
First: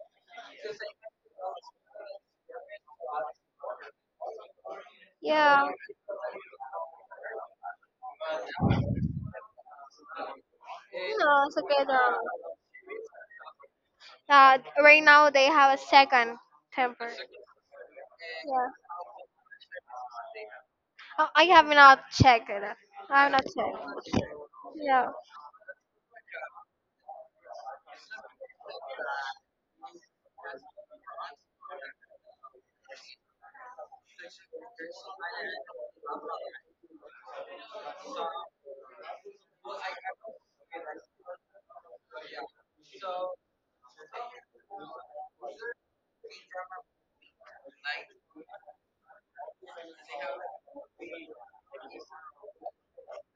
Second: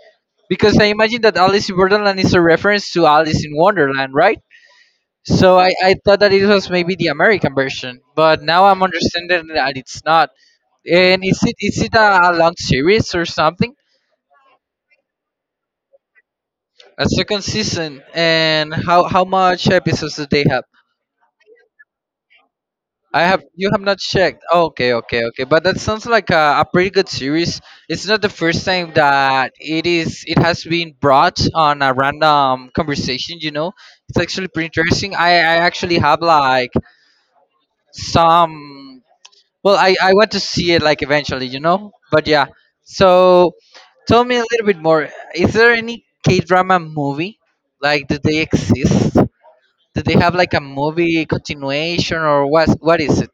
[SPEAKER 1] Because I imagine that Alice in Borderland is a reference to Alice in Wonderland, right? So
[SPEAKER 2] Yeah.
[SPEAKER 1] I, I thought that it was maybe the American version, but now I'm understanding that it's not. And
[SPEAKER 2] No,
[SPEAKER 1] is it
[SPEAKER 2] it's a
[SPEAKER 1] is
[SPEAKER 2] good.
[SPEAKER 1] it
[SPEAKER 2] Um,
[SPEAKER 1] a, long series or something?
[SPEAKER 2] uh, right now they have a second
[SPEAKER 1] A
[SPEAKER 2] temper.
[SPEAKER 1] second season,
[SPEAKER 2] Yeah.
[SPEAKER 1] and how how much episodes do they have?
[SPEAKER 2] Oh, I have not checked it.
[SPEAKER 1] I
[SPEAKER 2] I have not
[SPEAKER 1] have you
[SPEAKER 2] checked.
[SPEAKER 1] have not checked. Okay,
[SPEAKER 2] Yeah.
[SPEAKER 1] okay, okay. But that sounds like a, a pretty good series. It's not the first time that it is. It has been brought on a random conversation. You know, it's actually pretty interesting. I I actually have like some. Well, I, I want to see it like eventually, you know? But yeah. So tell me a little bit more. Is there any K drama movie? Like do they exist? Do they have like a movie continuation, or what what is it?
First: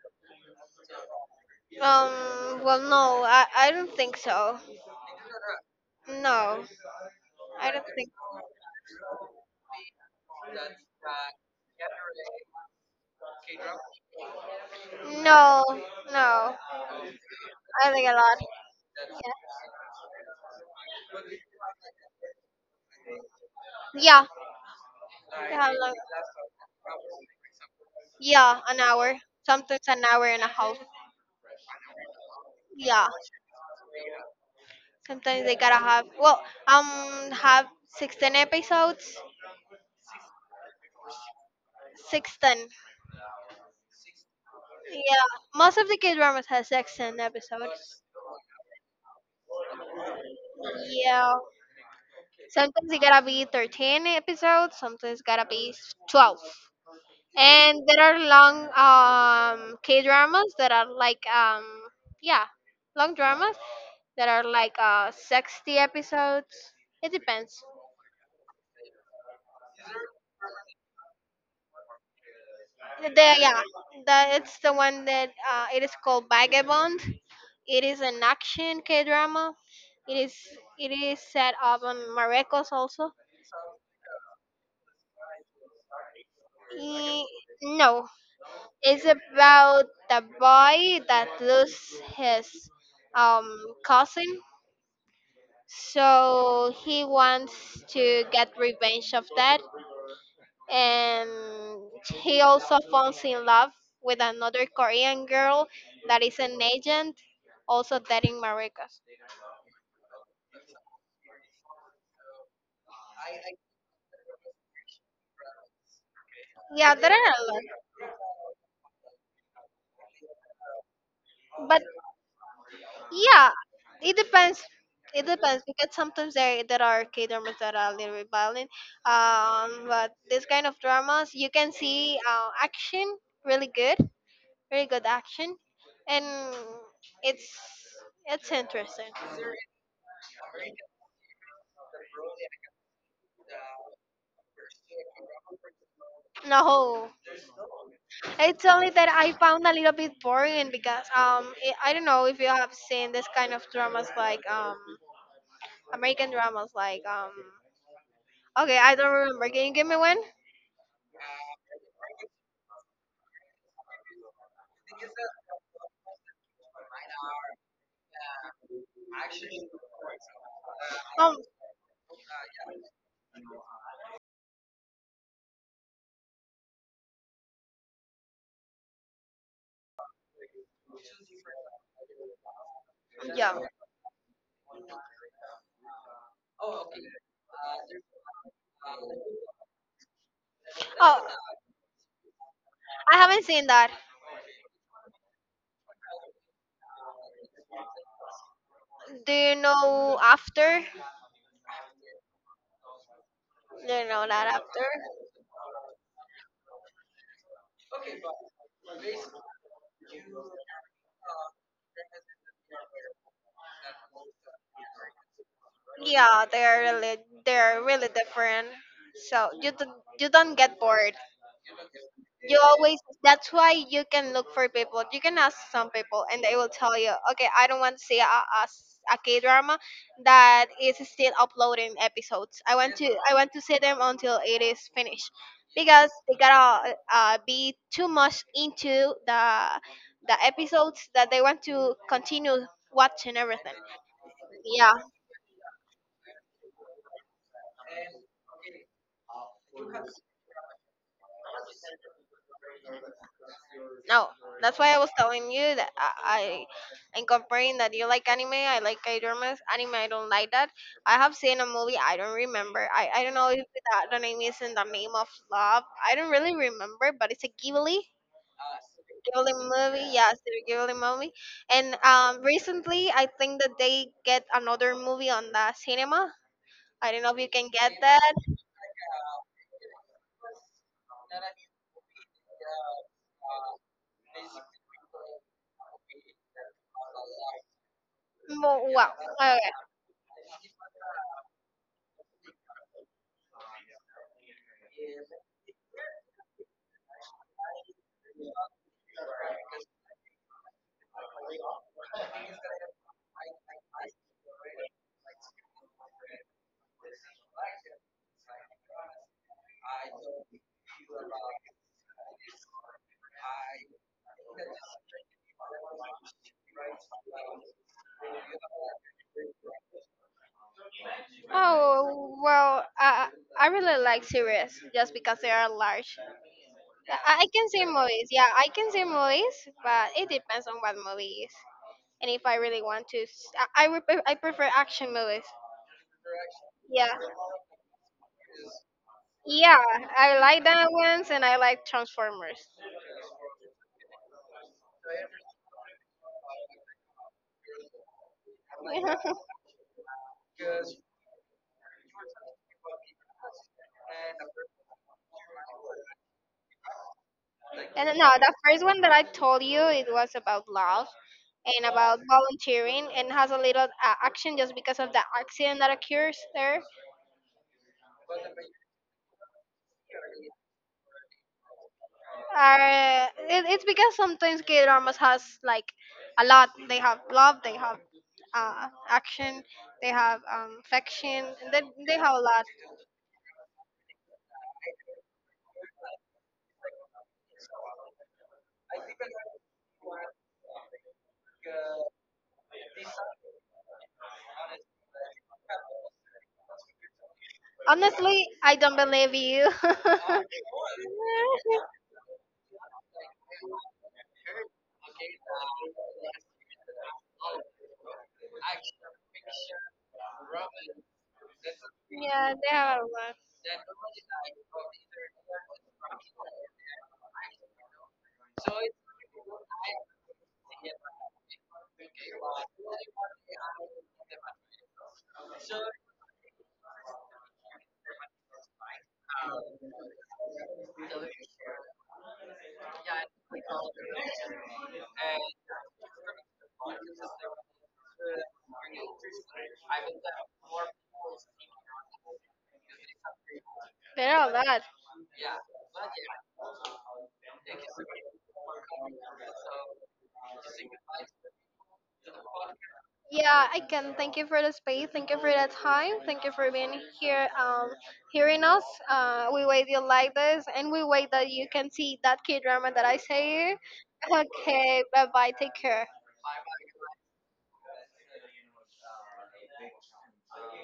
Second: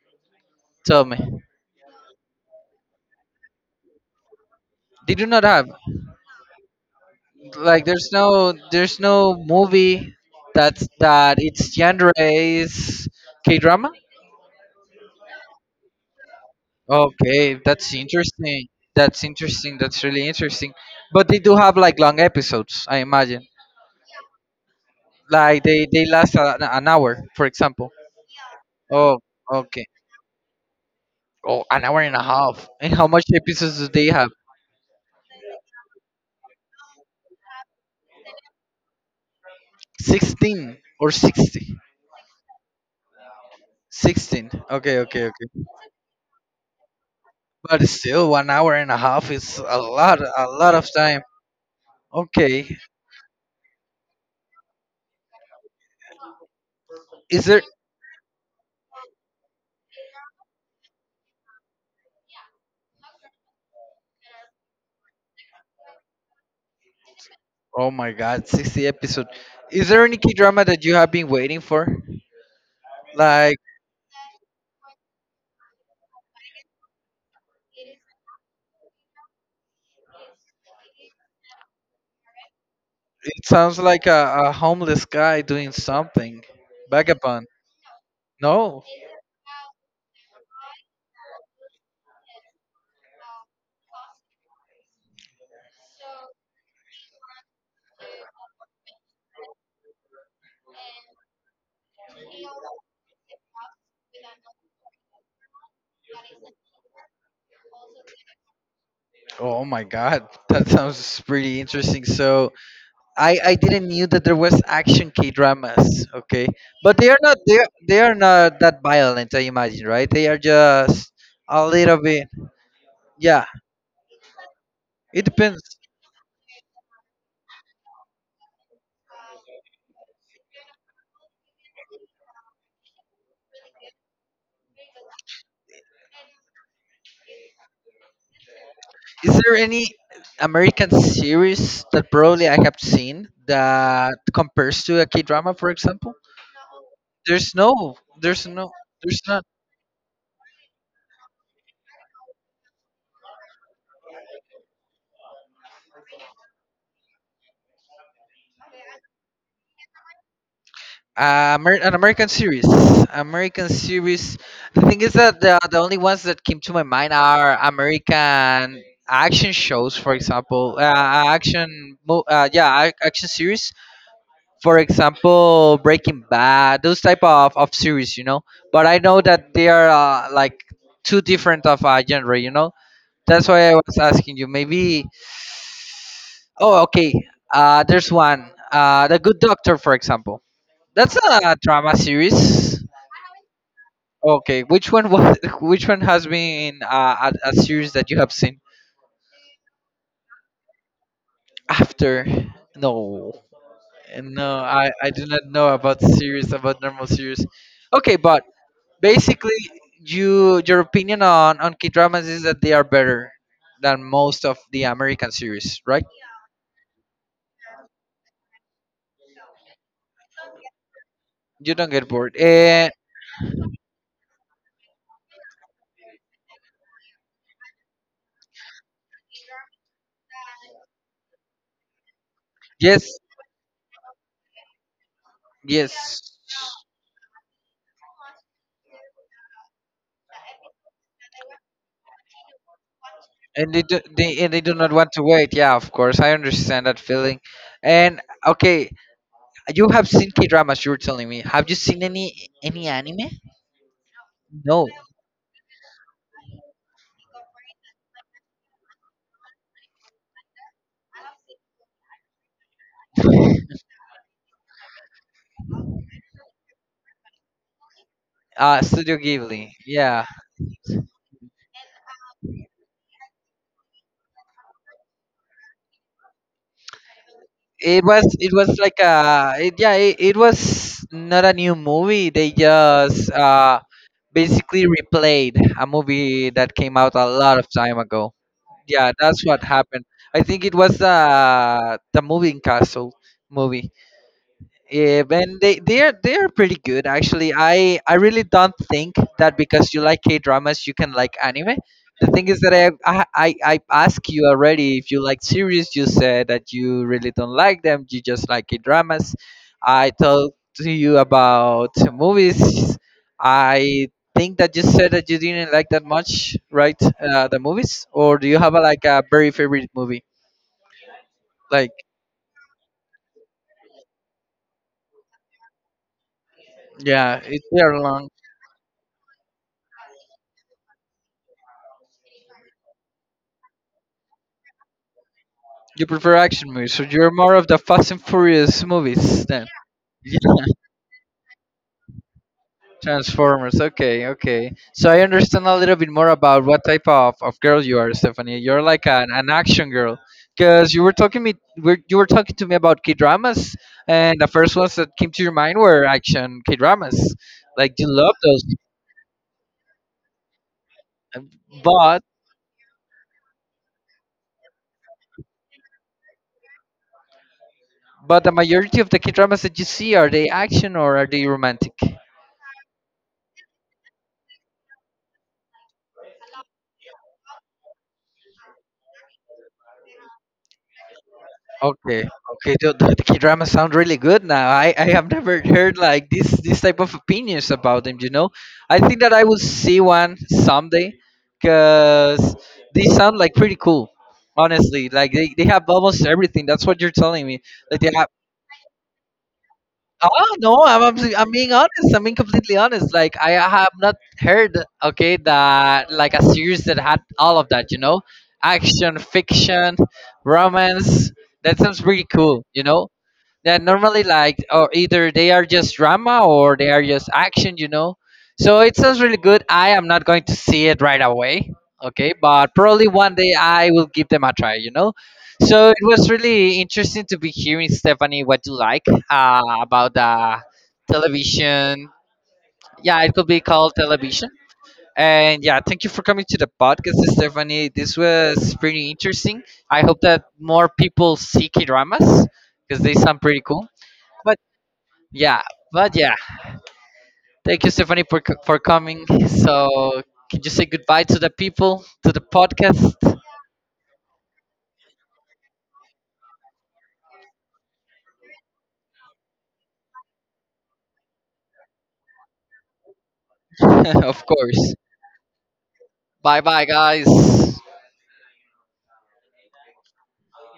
[SPEAKER 1] Tell me.
[SPEAKER 2] Um. Well, no, I, I don't think so.
[SPEAKER 1] They do not have.
[SPEAKER 2] No, I don't
[SPEAKER 1] Like there's
[SPEAKER 2] think.
[SPEAKER 1] no there's no movie that's that its genre is K drama?
[SPEAKER 2] No, no.
[SPEAKER 1] Okay,
[SPEAKER 2] I
[SPEAKER 1] that's
[SPEAKER 2] think a lot.
[SPEAKER 1] interesting. That's
[SPEAKER 2] Yeah.
[SPEAKER 1] interesting. That's really interesting. But they do have like long episodes, I imagine.
[SPEAKER 2] Yeah.
[SPEAKER 1] Like
[SPEAKER 2] Yeah.
[SPEAKER 1] they
[SPEAKER 2] Like,
[SPEAKER 1] they last an, an hour, for example.
[SPEAKER 2] yeah. An hour.
[SPEAKER 1] Oh,
[SPEAKER 2] Sometimes
[SPEAKER 1] okay.
[SPEAKER 2] an hour and a half.
[SPEAKER 1] Oh, an hour and a half. And
[SPEAKER 2] Yeah.
[SPEAKER 1] how much episodes do they have?
[SPEAKER 2] Sometimes they gotta have well, um, have sixteen episodes.
[SPEAKER 1] Sixteen or sixty?
[SPEAKER 2] Sixteen.
[SPEAKER 1] Sixteen. Okay, okay,
[SPEAKER 2] Yeah,
[SPEAKER 1] okay.
[SPEAKER 2] most of the K dramas has sixteen
[SPEAKER 1] But
[SPEAKER 2] episodes.
[SPEAKER 1] still, one hour and a half is a lot, a lot of time.
[SPEAKER 2] Yeah,
[SPEAKER 1] Okay.
[SPEAKER 2] sometimes it gotta be thirteen episodes. Sometimes gotta be twelve.
[SPEAKER 1] Is there?
[SPEAKER 2] And there are long um K dramas that are like um yeah long dramas that are like uh sixty episodes. It depends.
[SPEAKER 1] Oh my God, sixty episode. Is there any key drama that you have been waiting for?
[SPEAKER 2] The
[SPEAKER 1] Like
[SPEAKER 2] yeah the It's the one that uh it is called Vagabond. It is an action K drama. It is it is set up on Marruecos also.
[SPEAKER 1] it sounds like a, a homeless guy doing something.
[SPEAKER 2] Eh,
[SPEAKER 1] Vagabond.
[SPEAKER 2] no,
[SPEAKER 1] No.
[SPEAKER 2] it's about the boy that loses his um cousin. So he wants to get revenge of that, and he also falls in love with another Korean girl that is an agent, also that in Marruecos.
[SPEAKER 1] Oh my god, that sounds pretty interesting. So I I didn't knew that there was action K dramas. Okay,
[SPEAKER 2] Yeah,
[SPEAKER 1] but they
[SPEAKER 2] there are
[SPEAKER 1] are not
[SPEAKER 2] a
[SPEAKER 1] they
[SPEAKER 2] lot,
[SPEAKER 1] are, they are not that violent. I imagine, right? They are just a
[SPEAKER 2] but
[SPEAKER 1] little bit. Yeah,
[SPEAKER 2] yeah, it depends.
[SPEAKER 1] it
[SPEAKER 2] It depends
[SPEAKER 1] depends.
[SPEAKER 2] because sometimes there there are K dramas that are a little bit violent. Um, but this kind of dramas you can see uh, action really good, really good action, and it's it's interesting.
[SPEAKER 1] Is there any American series that probably I have seen that compares to a K drama, for example?
[SPEAKER 2] No,
[SPEAKER 1] There's no, there's
[SPEAKER 2] it's
[SPEAKER 1] no,
[SPEAKER 2] only that
[SPEAKER 1] there's
[SPEAKER 2] I
[SPEAKER 1] not.
[SPEAKER 2] found a little bit boring because um it, I don't know if you have seen this kind of dramas like um American dramas like um okay, I don't remember. Can you give me one?
[SPEAKER 1] Uh, Amer- an American series. American series. The thing is that the, the only ones that came to my mind are American action shows, for example, uh,
[SPEAKER 2] Um,
[SPEAKER 1] action, mo- uh, yeah, ac- action series. For example, Breaking Bad, those type of, of series, you know. But I know that they are uh, like two different of uh, genre, you know. That's
[SPEAKER 2] yeah.
[SPEAKER 1] why I was asking you. Maybe. Oh, okay. Uh, there's one. Uh, The Good Doctor, for example. That's
[SPEAKER 2] Oh,
[SPEAKER 1] a drama series.
[SPEAKER 2] I haven't seen that.
[SPEAKER 1] Okay, which one was which one has been uh, a, a series that you have seen
[SPEAKER 2] Do you know after?
[SPEAKER 1] after? No,
[SPEAKER 2] Do you know that
[SPEAKER 1] no,
[SPEAKER 2] after?
[SPEAKER 1] I I do not know about series, about normal series. Okay, but basically, you your opinion on on K dramas is that they are better than most of the American series, right?
[SPEAKER 2] Yeah, they are really they are really different. So you don't you don't get bored.
[SPEAKER 1] You don't get bored.
[SPEAKER 2] You
[SPEAKER 1] Uh,
[SPEAKER 2] always, that's why you can look for people. You can ask some people and they will tell you, okay, I don't want to see a, a, s- a K drama that is still uploading episodes. I want to
[SPEAKER 1] yes,
[SPEAKER 2] i want to see them until it is finished, because
[SPEAKER 1] yes,
[SPEAKER 2] they gotta uh, be too much into the the episodes that they want to continue watching
[SPEAKER 1] and
[SPEAKER 2] everything.
[SPEAKER 1] they do, they and they do not
[SPEAKER 2] Yeah.
[SPEAKER 1] want to wait. Yeah, of course, I understand that feeling. And okay, you have seen K dramas. You were telling me. Have you seen any any anime?
[SPEAKER 2] No, that's
[SPEAKER 1] No.
[SPEAKER 2] why I was telling you that I, I am comparing that you like anime, I like K dramas. Anime, I don't like that. I have seen a movie, I don't remember. I, I don't know if that the name is In the Name of Love. I don't really remember, but it's a Ghibli.
[SPEAKER 1] Uh, Studio
[SPEAKER 2] Ghibli
[SPEAKER 1] Ghibli.
[SPEAKER 2] movie,
[SPEAKER 1] Yeah.
[SPEAKER 2] yes, the Ghibli movie. And um, recently, I think that they get another movie on the cinema. I don't know if you can get
[SPEAKER 1] It was
[SPEAKER 2] that.
[SPEAKER 1] it was like a it, yeah it, it was not a new movie. They just uh basically replayed a movie that came out a lot of time ago.
[SPEAKER 2] Mo-
[SPEAKER 1] Yeah,
[SPEAKER 2] Wow.
[SPEAKER 1] that's
[SPEAKER 2] Okay.
[SPEAKER 1] what happened. I think it was the the moving castle movie. Yeah, and they they're they're pretty good actually. I I really don't think that because you like K dramas you can like anime. The thing is that I, I I I asked you already if you like series. You said that you really don't like them. You just like K dramas. I talked to you about movies. I think that you said that you didn't like that much, right? Uh, the movies, or do you have a, like a very favorite movie? Like
[SPEAKER 2] Oh well, I I really like series just because they are large.
[SPEAKER 1] yeah,
[SPEAKER 2] I, I
[SPEAKER 1] it's
[SPEAKER 2] can see
[SPEAKER 1] very long.
[SPEAKER 2] movies. Yeah, I can see movies, but it depends on what movie is. And if I really want to, s- I I, would pre- I prefer action movies.
[SPEAKER 1] You prefer action movies, so
[SPEAKER 2] Yeah,
[SPEAKER 1] you're more of the Fast and Furious movies then.
[SPEAKER 2] yeah, I
[SPEAKER 1] Yeah.
[SPEAKER 2] like that ones, and I like Transformers.
[SPEAKER 1] Transformers. Okay, okay. So I understand a little bit more about what type of, of girl you are, Stephanie. You're like an, an action girl, because you were talking me were- you were talking to me about K dramas, and the first ones that came to your mind were action K dramas. Like you
[SPEAKER 2] And no,
[SPEAKER 1] love
[SPEAKER 2] the
[SPEAKER 1] those,
[SPEAKER 2] first one that I told you it was about love
[SPEAKER 1] um,
[SPEAKER 2] and
[SPEAKER 1] but
[SPEAKER 2] about volunteering, and has a little uh, action just because of the accident that occurs there.
[SPEAKER 1] but the majority of the K dramas that you see, are they action or are they romantic?
[SPEAKER 2] Are it, it's because sometimes K dramas has like a lot. They have love, they have uh, action, they have um, affection, and they they
[SPEAKER 1] Okay,
[SPEAKER 2] have a lot.
[SPEAKER 1] okay. The, the K-drama sound really good now. I, I have never heard like this this type of opinions about them. You know, I think that I will see one someday, cause they sound like pretty cool. Honestly, like they, they have almost everything. That's what you're telling me. Like they have.
[SPEAKER 2] Honestly, I don't believe you.
[SPEAKER 1] Oh no, I'm, I'm I'm being honest. I'm being completely honest. Like I have not heard okay that like a series that had all of that. You know, action, fiction, romance. That sounds pretty
[SPEAKER 2] Yeah,
[SPEAKER 1] cool.
[SPEAKER 2] they
[SPEAKER 1] You
[SPEAKER 2] have a
[SPEAKER 1] know.
[SPEAKER 2] lot.
[SPEAKER 1] That normally, like, or either they are just drama or they are just action, you know. So it sounds really good. I am not going to see it right away, okay, but probably one day I will give them a try, you know. So it was really interesting to be hearing, Stephanie, what you like uh, about the television. Yeah, it could be called television. And yeah, thank you for coming to the podcast, Stephanie. This was pretty interesting. I hope that more people see K dramas because they sound pretty cool.
[SPEAKER 2] There are a
[SPEAKER 1] But
[SPEAKER 2] lot.
[SPEAKER 1] yeah, but yeah, thank you, Stephanie, for c- for coming. So, can you say goodbye to the people, to the podcast?
[SPEAKER 2] Yeah, I can. Thank you for the space. Thank you for the time. Thank you for being here, um, hearing us. Uh, we wait you like this, and we wait that you can see that K drama that I say.
[SPEAKER 1] Of course.
[SPEAKER 2] Okay, bye bye. Take care.
[SPEAKER 1] Bye, bye, guys.